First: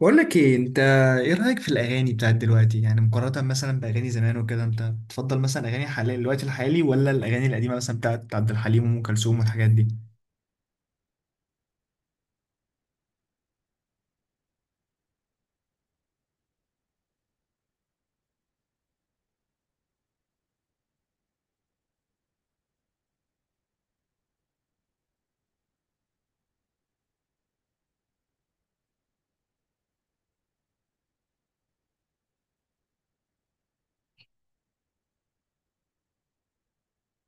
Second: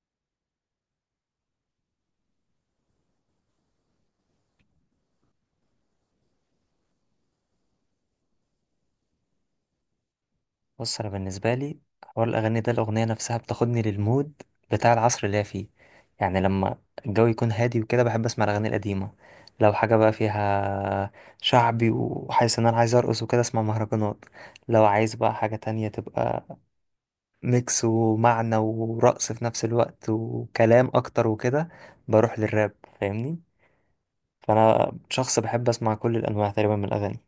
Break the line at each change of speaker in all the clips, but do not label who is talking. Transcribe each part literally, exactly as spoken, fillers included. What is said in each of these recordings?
بقول لك ايه انت؟ ايه رايك في الاغاني بتاعت دلوقتي، يعني مقارنه مثلا باغاني زمان وكده؟ انت بتفضل مثلا اغاني حاليا الوقت الحالي، ولا الاغاني القديمه مثلا بتاعت عبد الحليم وام كلثوم والحاجات دي؟
بص، انا بالنسبه لي حوار الاغاني ده الاغنيه نفسها بتاخدني للمود بتاع العصر اللي هي فيه. يعني لما الجو يكون هادي وكده، بحب اسمع الاغاني القديمه. لو حاجه بقى فيها شعبي وحاسس ان انا عايز ارقص وكده، اسمع مهرجانات. لو عايز بقى حاجه تانية تبقى ميكس ومعنى ورقص في نفس الوقت وكلام اكتر وكده، بروح للراب. فاهمني؟ فانا شخص بحب اسمع كل الانواع تقريبا من الاغاني.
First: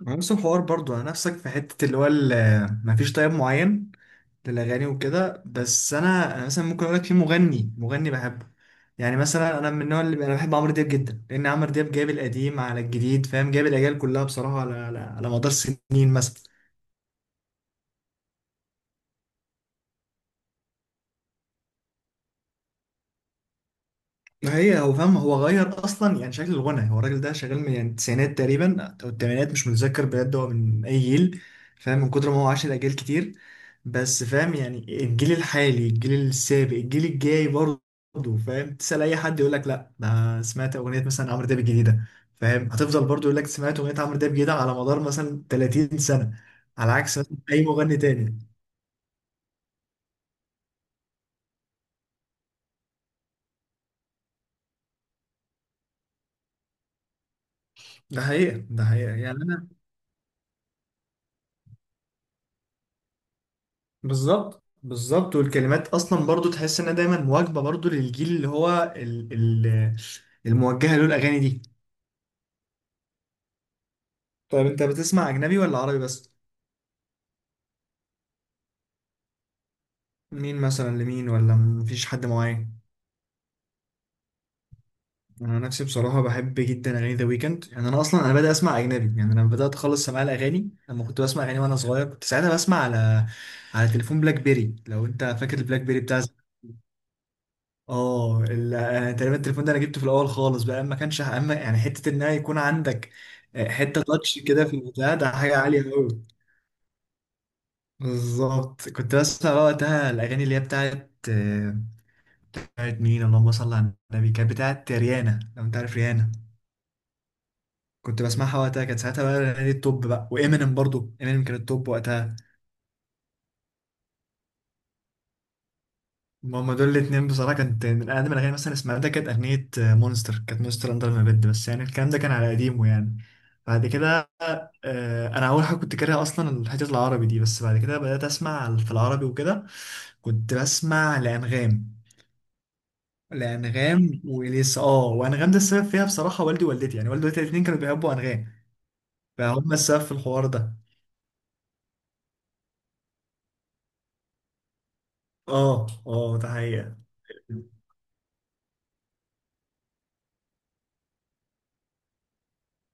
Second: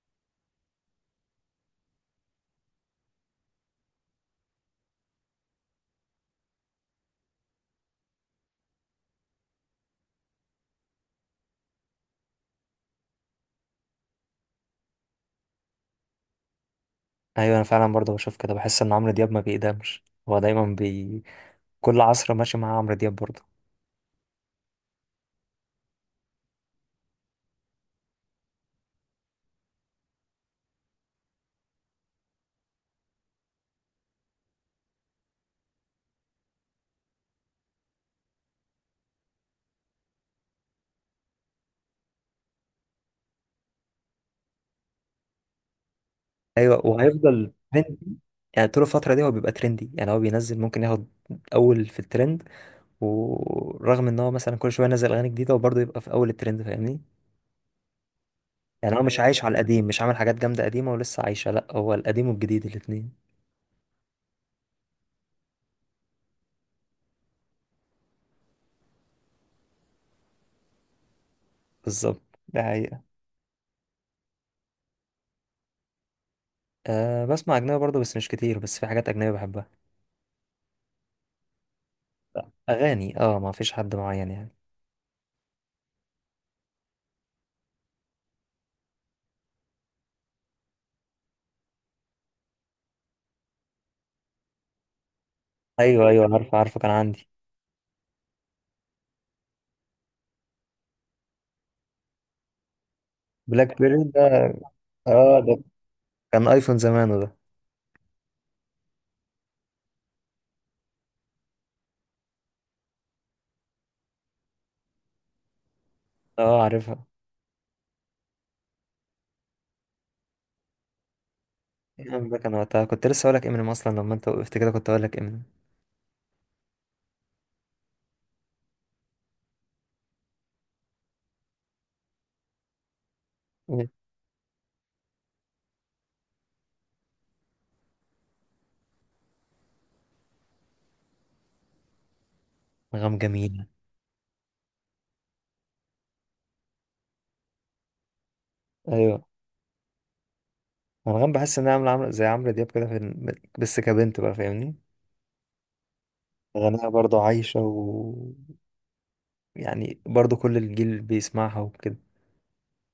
ما نفس الحوار برضو، انا نفسك في حته اللي هو ال- ما فيش طيب معين للاغاني وكده. بس انا انا مثلا ممكن اقول لك في مغني، مغني بحبه. يعني مثلا انا من النوع اللي انا بحب عمرو دياب جدا، لان عمرو دياب جايب القديم على الجديد، فاهم؟ جايب الاجيال كلها بصراحه على على, على مدار سنين مثلا.
ايوه، انا فعلا برضه بشوف كده. بحس ان عمرو دياب ما بيقدمش، هو دايما كل عصر ماشي معاه عمرو دياب برضه.
ما هي هو فاهم، هو غير اصلا يعني شكل الغنى. هو الراجل ده شغال من يعني التسعينات تقريبا او الثمانينات، مش متذكر بجد هو من اي جيل. فاهم؟ من كتر ما هو عاش الاجيال كتير. بس فاهم يعني، الجيل الحالي، الجيل السابق، الجيل الجاي برضه. فاهم؟ تسأل اي حد يقول لك لا، ده سمعت اغنيه مثلا عمرو دياب الجديده. فاهم؟ هتفضل برضه يقول لك سمعت اغنيه عمرو دياب الجديده على مدار مثلا تلاتين سنه،
ايوه،
على عكس مثلا
وهيفضل
اي مغني
ترند.
تاني.
يعني طول الفتره دي هو بيبقى ترندي، يعني هو بينزل ممكن ياخد اول في الترند. ورغم ان هو مثلا كل شويه ينزل اغاني جديده، وبرضه يبقى في اول الترند، فاهمني؟
ده حقيقه، ده
يعني هو
حقيقه
مش
يعني.
عايش على القديم، مش عامل حاجات جامده قديمه ولسه عايشه. لا، هو القديم والجديد الاتنين.
بالظبط بالظبط، والكلمات اصلا برضو تحس انها دايما مواكبه برضو للجيل اللي هو ال ال الموجهه له الاغاني دي.
بالظبط، ده حقيقة.
طيب انت بتسمع اجنبي ولا عربي بس؟
أه، بسمع أجنبي برضه بس مش كتير، بس في حاجات أجنبية بحبها.
مين مثلا؟ لمين؟ ولا مفيش حد معين؟
أغاني، أه، ما فيش حد معين يعني.
انا نفسي بصراحه بحب جدا اغاني ذا ويكند. يعني انا اصلا انا بدأت اسمع اجنبي، يعني انا بدأت خالص سماع الاغاني لما كنت بسمع اغاني وانا صغير. كنت ساعتها بسمع على على تليفون بلاك بيري، لو انت فاكر البلاك بيري
أيوه
بتاع
أيوه، عارفه عارفه، كان عندي
اه ال- آه، تقريبا. التليفون ده انا جبته في الاول خالص بقى، ما كانش اما يعني حته ان يكون عندك آه،
بلاك
حته
بيري
تاتش
ده.
كده في البتاع ده
أه،
حاجه
ده
عاليه قوي.
كان أيفون زمانه ده.
بالظبط. كنت بسمع بقى وقتها الاغاني اللي هي بتاعت آه، بتاعت مين؟ اللهم صل على النبي، كانت بتاعت ريانا، لو انت عارف ريانا.
أه، عارفها.
كنت بسمعها وقتها، كانت ساعتها بقى الاغاني التوب، بقى وامينيم برضو، امينيم كان التوب
انغام
وقتها.
ده كان وقتها، كنت لسه هقولك امينيم، اصلا لما انت وقفت كده كنت هقولك امينيم.
ما هما دول الاتنين بصراحة كانت من أقدم الأغاني مثلا سمعتها، كانت أغنية مونستر، كانت مونستر أندر ما بيد، بس يعني الكلام ده كان على قديمه يعني. بعد
مم.
كده آه، أنا أول حاجة كنت كاره أصلا الحتة العربي دي، بس بعد كده بدأت أسمع في العربي وكده. كنت بسمع لأنغام،
انغام جميلة.
لأنغام وإليسا. أه، وأنغام ده السبب فيها بصراحة والدي ووالدتي، يعني والدي ووالدتي الاتنين كانوا بيحبوا أنغام،
ايوه،
فهم السبب في الحوار ده.
انغام بحس انها عاملة عاملة زي عمرو دياب كده في ال-، بس كبنت بقى، فاهمني؟
أه أه ده
غناها
حقيقة.
برضه عايشة و... يعني برضه كل الجيل بيسمعها وكده.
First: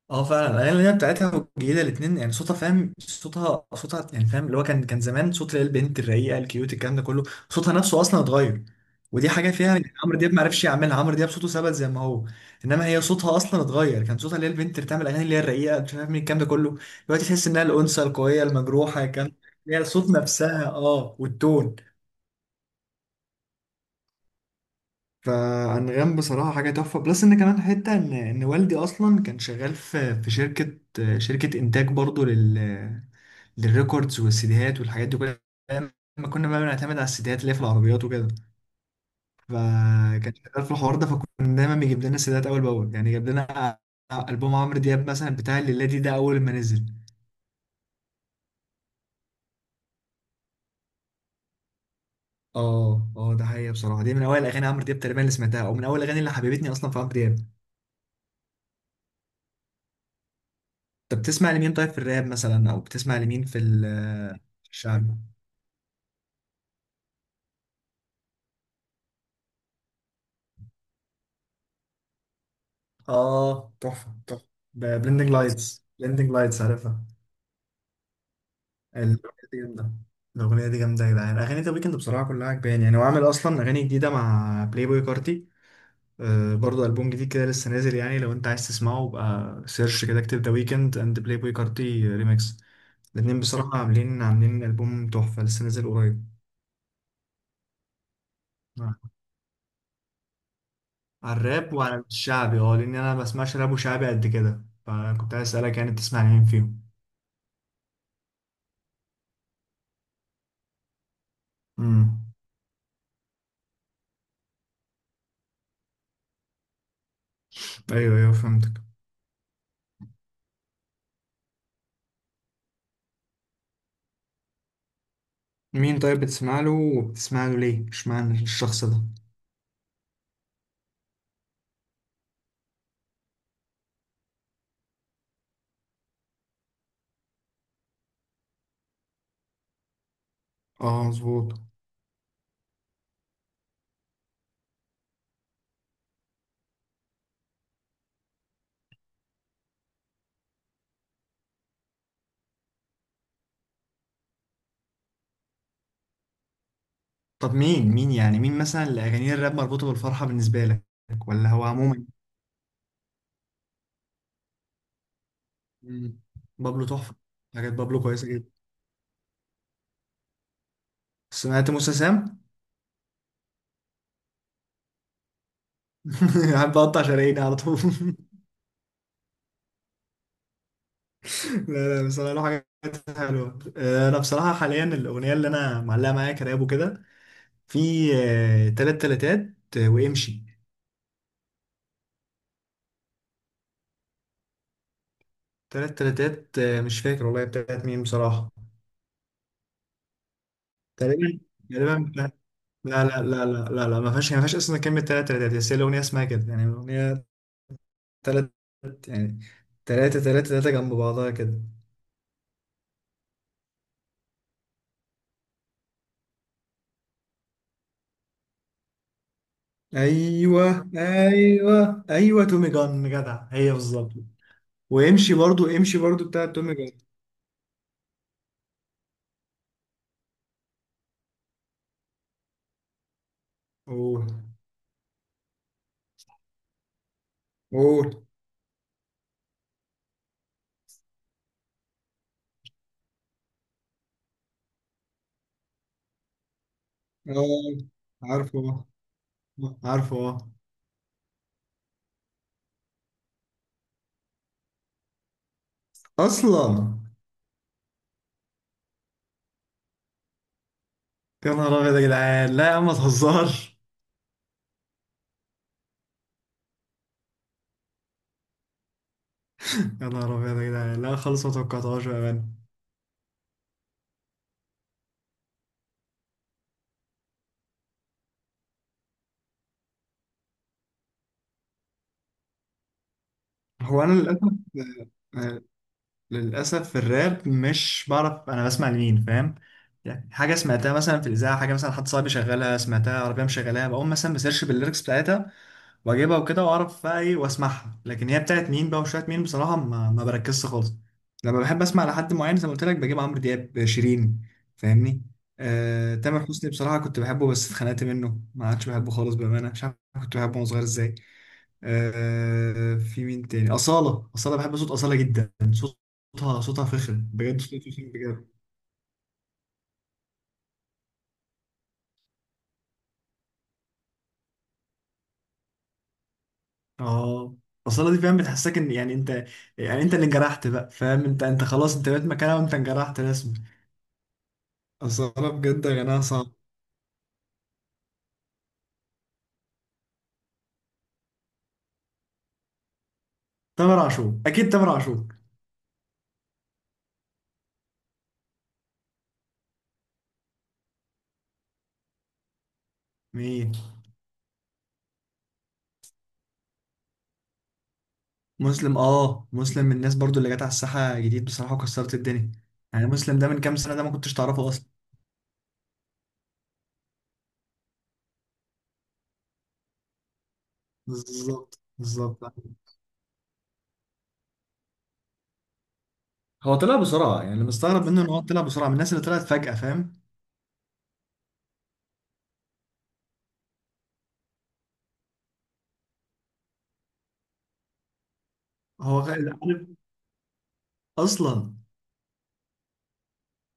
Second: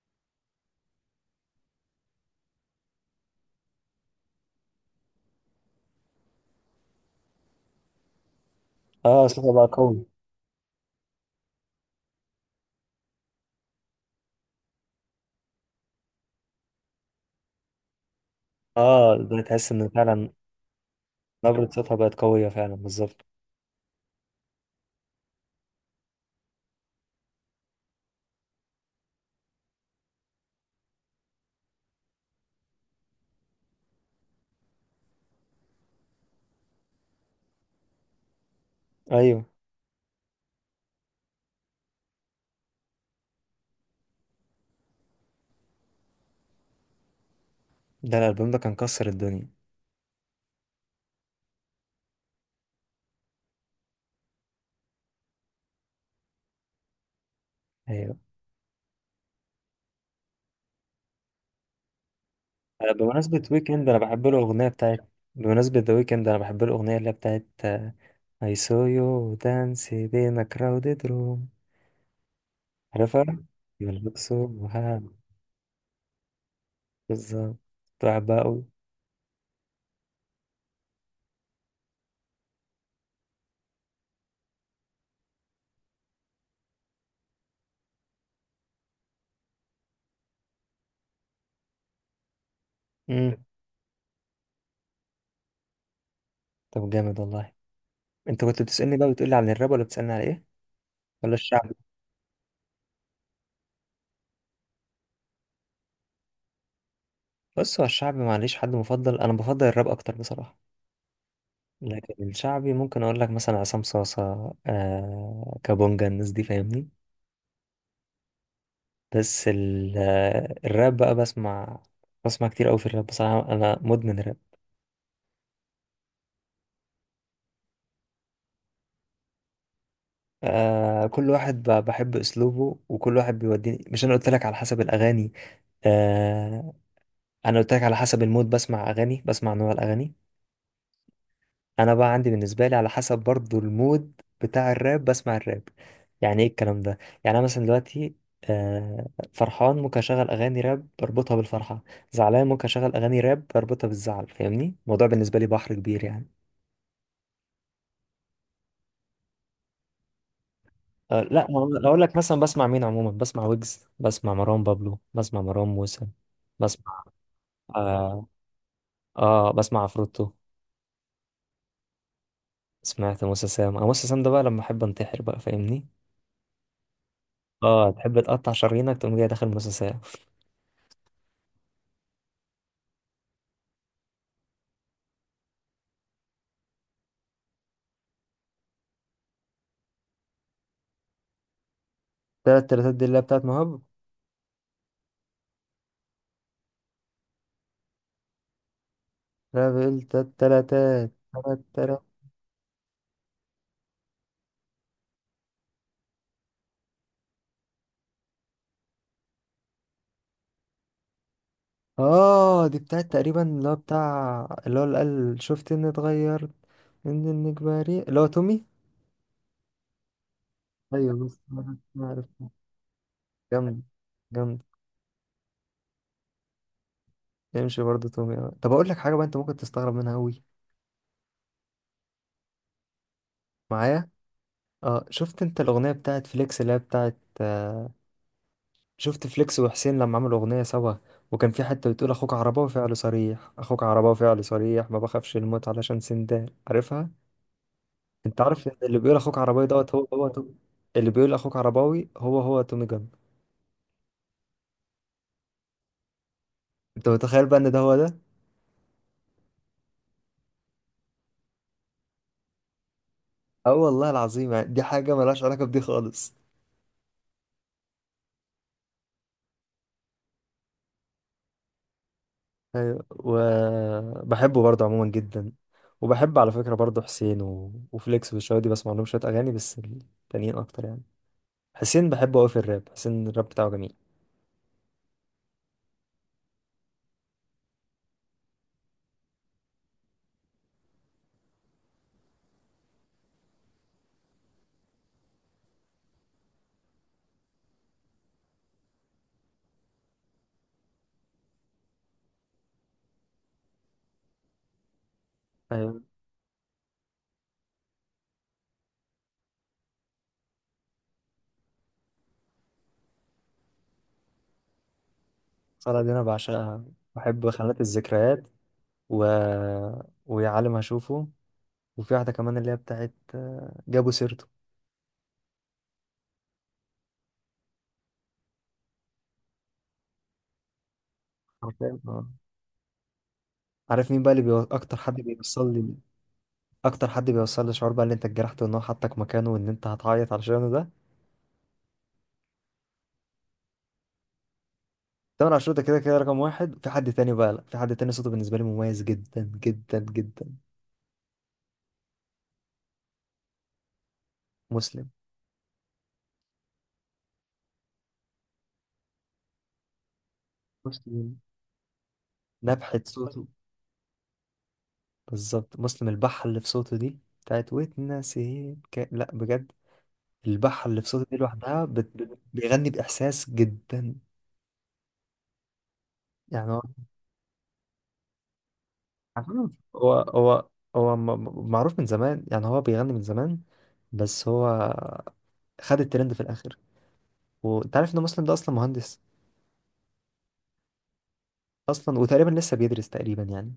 اه فعلا، الاغاني اللي هي بتاعتها الجديده الاثنين، يعني صوتها، فاهم؟ صوتها، صوتها يعني، فاهم اللي هو، كان كان زمان صوت اللي هي البنت الرقيقه الكيوت الكلام ده كله. صوتها نفسه اصلا اتغير.
اه،
ودي حاجه
صوتها بقى
فيها يعني
قوي.
عمرو دياب ما عرفش يعملها. عمرو دياب صوته ثبت زي ما هو، انما هي صوتها اصلا اتغير. كان صوتها اللي هي البنت اللي بتعمل اغاني اللي هي الرقيقه مش عارف مين الكلام ده كله، دلوقتي تحس انها الانثى القويه المجروحه.
اه،
كان
ده تحس
هي
ان
صوت
فعلا
نفسها، اه،
نبرة
والتون.
صوتها بقت قوية فعلا، بالظبط.
فأنغام بصراحة حاجة تحفة. بلس إن كمان حتة إن إن والدي أصلا كان شغال في في شركة، شركة إنتاج برضو لل للريكوردز والسيديهات والحاجات دي كلها، أيام ما كنا بقى بنعتمد على السيديهات اللي هي في العربيات وكده.
ايوه،
فكان شغال في الحوار ده، فكنا دايما بيجيب لنا السيديهات أول بأول. يعني جاب لنا ألبوم عمرو دياب مثلا بتاع الليلادي ده أول ما نزل.
ده الالبوم ده كان كسر الدنيا.
اه اه، ده حقيقة. بصراحة دي من أول أغاني عمرو دياب تقريبا اللي سمعتها، أو من أول أغاني اللي حببتني أصلا في عمرو دياب.
ايوه.
طب بتسمع لمين طيب في الراب مثلا؟ او
آه،
بتسمع
بمناسبة
لمين في
ويكند انا بحب
ال-
له الاغنية
في
بتاعت،
الشعب؟
بمناسبة ذا ويكند انا بحب له الاغنية اللي هي بتاعت I saw you dance in a crowded room، عارفها؟
اه تحفه تحفه.
يلبسوها.
بلندنج لايتس، بلندنج لايتس، عارفها؟
بالظبط، كنت بحبها أوي.
الاغنيه دي جامده، الاغنيه دي جامده يا جدعان. اغاني ذا ويكند بصراحه كلها عجباني. يعني هو عامل اصلا اغاني جديده مع بلاي بوي كارتي، آه، برضه البوم جديد كده لسه نازل. يعني لو انت عايز تسمعه بقى سيرش كده، اكتب ذا ويكند اند بلاي بوي كارتي ريميكس.
مم.
الاتنين بصراحه عاملين عاملين البوم تحفه لسه نازل قريب.
طب جامد والله. أنت كنت بتسألني بقى بتقولي عن الراب ولا بتسألني على إيه؟ ولا
على الراب
الشعبي؟
وعلى الشعبي، اه، لان انا ما بسمعش راب وشعبي قد كده، فكنت عايز اسالك يعني بتسمع مين فيهم؟
بص، هو الشعبي معليش حد مفضل، أنا بفضل الراب أكتر بصراحة. لكن
امم
الشعبي ممكن أقول لك مثلا عصام صاصة، آه، كابونجا، الناس دي، فاهمني؟
ايوه ايوه فهمتك.
بس ال-، آه، الراب بقى بسمع، بسمع كتير أوي في الراب بصراحة، أنا مدمن راب.
مين طيب بتسمع له، وبتسمع له ليه؟ اشمعنى الشخص ده؟
آه، كل واحد ب- بحب اسلوبه، وكل واحد بيوديني. مش انا قلت لك على حسب الاغاني؟ آه. انا قلت لك على حسب المود بسمع اغاني، بسمع نوع الاغاني.
اه مظبوط.
انا بقى عندي بالنسبه لي على حسب برضو المود بتاع الراب بسمع الراب. يعني ايه الكلام ده؟ يعني انا مثلا دلوقتي آه فرحان، ممكن اشغل اغاني راب بربطها بالفرحه. زعلان، ممكن اشغل اغاني راب بربطها بالزعل، فاهمني؟ الموضوع بالنسبه لي بحر كبير يعني.
طب مين مين يعني، مين مثلا اللي اغاني الراب مربوطه بالفرحه بالنسبه لك؟
آه لا،
ولا
ما
هو
أنا-، لو اقول
عموما؟
لك مثلا بسمع مين عموما، بسمع ويجز، بسمع مروان بابلو، بسمع مروان موسى،
مم. بابلو
بسمع
تحفه، حاجات بابلو
آه,
كويسه جدا.
اه بسمع عفروتو.
سمعت موسى سام؟
سمعت موسى سام. آه، موسى سام ده بقى لما احب انتحر بقى، فاهمني؟
قاعد بقطع شراييني على طول
اه، تحب تقطع شرايينك تقوم جاي داخل موسى سام.
لا لا بصراحه له حاجات حلوه. آه، انا بصراحه حاليا الاغنيه اللي انا معلقه معايا كراب وكده، في آه، تلات تلاتات، آه، وامشي.
تلات تلاتات دي اللي هي بتاعت مهاب.
تلات تلاتات، آه، مش فاكر والله بتاعت مين بصراحة.
لا، بقول تلات تلاتات،
تقريبا،
تلات
تقريبا
تلات.
بتاعت- لا لا لا لا لا لا، ما فيهاش، ما فيهاش اصلا كلمة تلات تلاتات، بس هي الأغنية اسمها كده يعني. الأغنية تلات، يعني تلاتة تلاتة تلاتة جنب بعضها كده.
اه، دي بتاعت تقريبا اللي هو بتاع اللي هو اللي قال "شفت اني اتغيرت من انك بريء"، اللي هو تومي.
أيوه
ايوه، بس ما
أيوه أيوه،
عرفتها.
تومي جان جدع، هي
جامد،
بالظبط.
جامد.
وامشي برضو، امشي برضو بتاعت تومي جان.
يمشي برضه تومي. آه. طب اقول لك حاجه بقى، انت ممكن تستغرب منها قوي معايا.
قول.
اه، شفت انت الاغنيه بتاعت فليكس اللي هي بتاعت آه،
قول.
شفت فليكس وحسين لما عملوا أغنية سوا؟ وكان في حتة بتقول "أخوك عرباوي فعله صريح، أخوك عرباوي فعله صريح، ما بخافش الموت علشان سندان"، عارفها؟
اه
أنت
عارفه،
عارف إن اللي بيقول "أخوك عرباوي"
آه،
دوت هو
عارفه
هو
آه.
توم-، اللي بيقول "أخوك عرباوي" هو هو تومي جان.
اصلا؟
أنت متخيل بقى إن ده هو ده؟
يا نهار ابيض يا جدعان، لا يا عم ما
أه
تهزرش.
والله العظيم، يعني دي حاجة ملهاش علاقة بدي خالص.
يا نهار ابيض يا جدعان، لا خالص ما توقعتهاش بامانه.
أيوة. وبحبه برضه عموما جدا، وبحب على فكرة برضه حسين و... وفليكس، والشباب دي بسمع لهم شوية أغاني، بس التانيين أكتر يعني. حسين بحبه أوي في الراب، حسين الراب بتاعه جميل.
هو انا للاسف آه، آه، للاسف في الراب مش بعرف انا بسمع لمين. فاهم؟ يعني حاجه سمعتها مثلا في الاذاعه، حاجه مثلا حد صاحبي شغالها، سمعتها عربيه مشغلاها، بقوم مثلا بسيرش بالليركس بتاعتها واجيبها وكده، واعرف بقى ايه واسمعها. لكن هي بتاعت مين بقى وشويه مين، بصراحه ما, ما بركزش خالص. لما بحب اسمع لحد معين زي ما قلت لك بجيب عمرو دياب، شيرين، فاهمني.
أيوة.
آه، تامر حسني بصراحه كنت بحبه، بس اتخنقت منه، ما عادش بحبه خالص بامانه مش عارف. كنت بحبه وانا صغير ازاي! آه، في مين تاني؟ اصاله، اصاله، بحب صوت اصاله جدا،
الصلاة دي أنا
صوتها،
بعشقها.
صوتها فخم
بحب
بجد، صوتها
"خانات
فخم
الذكريات"
بجد.
و... "ويا عالم أشوفه"، وفي واحدة كمان اللي هي بتاعت آه، "جابوا سيرته".
اه، اصاله دي فاهم بتحسسك ان، يعني انت، يعني انت اللي انجرحت بقى، فاهم؟ انت انت خلاص
عارفين؟
انت بقيت
آه.
مكانها، وانت انجرحت رسمي.
عارف مين بقى اللي بيو-، أكتر حد
اصل انا
بيوصل
بجد
لي،
غناها صعب.
أكتر حد بيوصل لي شعور بقى اللي أنت اتجرحت وإن هو حطك مكانه وإن أنت هتعيط علشانه ده؟
تامر عاشور اكيد تامر عاشور.
تامر عاشور. ده كده كده رقم واحد. في حد تاني بقى، لأ، في حد تاني صوته بالنسبة لي مميز جدا جدا جدا.
مين؟
مسلم.
مسلم؟ اه مسلم من الناس برضو اللي جت على الساحه
مسلم،
جديد بصراحه وكسرت الدنيا.
نبحة
يعني مسلم
صوته.
ده من كام سنه ده ما كنتش تعرفه اصلا.
بالظبط. مسلم، البحة اللي في صوته دي بتاعت "واتنسيت" ك-، لا بجد البحة اللي في صوتي دي
بالظبط
لوحدها بت-، بت-
بالظبط.
بيغني بإحساس جدا. يعني
هو
هو،
طلع بسرعه، يعني اللي مستغرب منه ان هو طلع بسرعه من الناس اللي طلعت فجاه.
عارفين هو
فاهم؟
هو هو م- م- معروف من زمان، يعني هو بيغني من زمان، بس هو خد الترند في الآخر. وأنت عارف إن مسلم ده أصلا
هو
مهندس؟
غ- عارف اصلا،
أصلا وتقريبا لسه بيدرس تقريبا يعني.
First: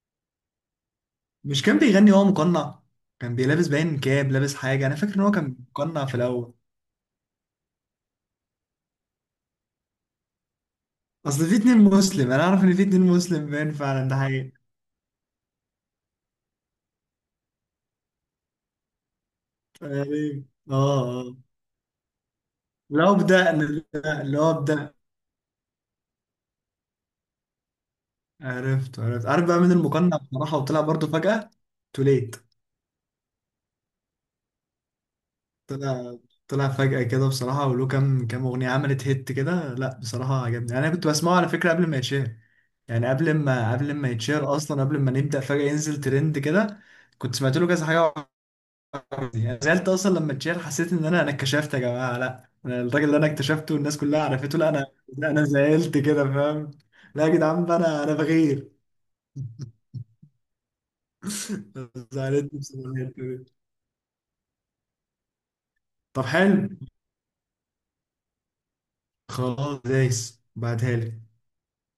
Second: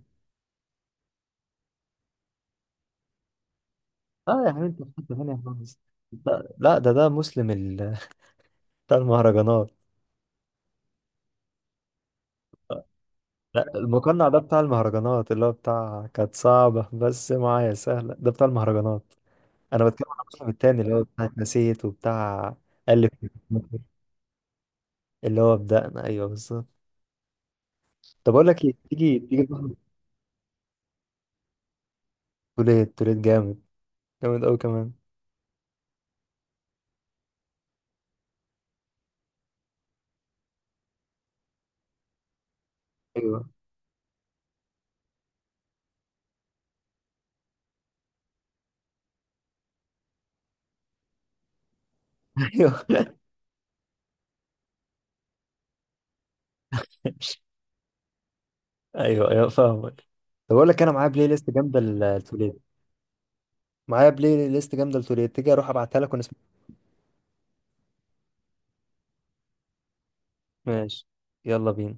مش كان بيغني وهو مقنع؟ كان بيلابس باين كاب،
اه، يا
لابس
حبيبي انت
حاجه،
في
انا
حته
فاكر ان هو
ثانيه
كان
خالص.
مقنع في
لا
الاول.
لا، ده ده مسلم ال-، بتاع المهرجانات.
اصل في اتنين مسلم، انا اعرف ان في اتنين مسلم،
لا،
باين فعلا ده
المقنع ده
حقيقي.
بتاع المهرجانات، اللي هو بتاع "كانت صعبة بس معايا سهلة"، ده بتاع المهرجانات. انا بتكلم عن
تقريبا،
الموسم
اه،
التاني اللي هو بتاع
آه.
"اتنسيت" وبتاع "الف"،
لو بدأنا، لا، لو بدأ.
اللي هو "بدأنا"، ايوه بالظبط. طب اقول لك ايه،
عرفت
تيجي
عرفت،
تيجي
عارف بقى
نروح
مين المقنع بصراحة وطلع برضو فجأة؟ توليت.
توليت. توليت جامد، جامد قوي كمان.
طلع، طلع فجأة كده بصراحة، وله كام كام أغنية عملت هيت كده. لا بصراحة عجبني، يعني أنا كنت بسمعه على فكرة قبل ما يتشهر. يعني قبل
ايوه.
ما قبل ما يتشهر أصلا، قبل ما نبدأ فجأة ينزل ترند كده، كنت سمعت له كذا حاجة وعجبني. يعني زعلت أصلا لما اتشهر، حسيت إن أنا أنا اتكشفت. يا جماعة لا، أنا الراجل
ايوه
اللي أنا اكتشفته والناس كلها عرفته، لا أنا، لا أنا زعلت كده، فاهم؟ لا يا جدعان بقى، أنا أنا بغير.
ايوه ايوه، فاهمك. طب اقول لك، انا معايا بلاي ليست جامده
زعلتني
لتوليت،
بصراحة الحتة دي.
معايا بلاي ليست جامده لتوليت، تيجي اروح ابعتها لك
طب
ونسمع.
حلو، خلاص دايس بعتها
ماشي.
لي.
يلا بينا.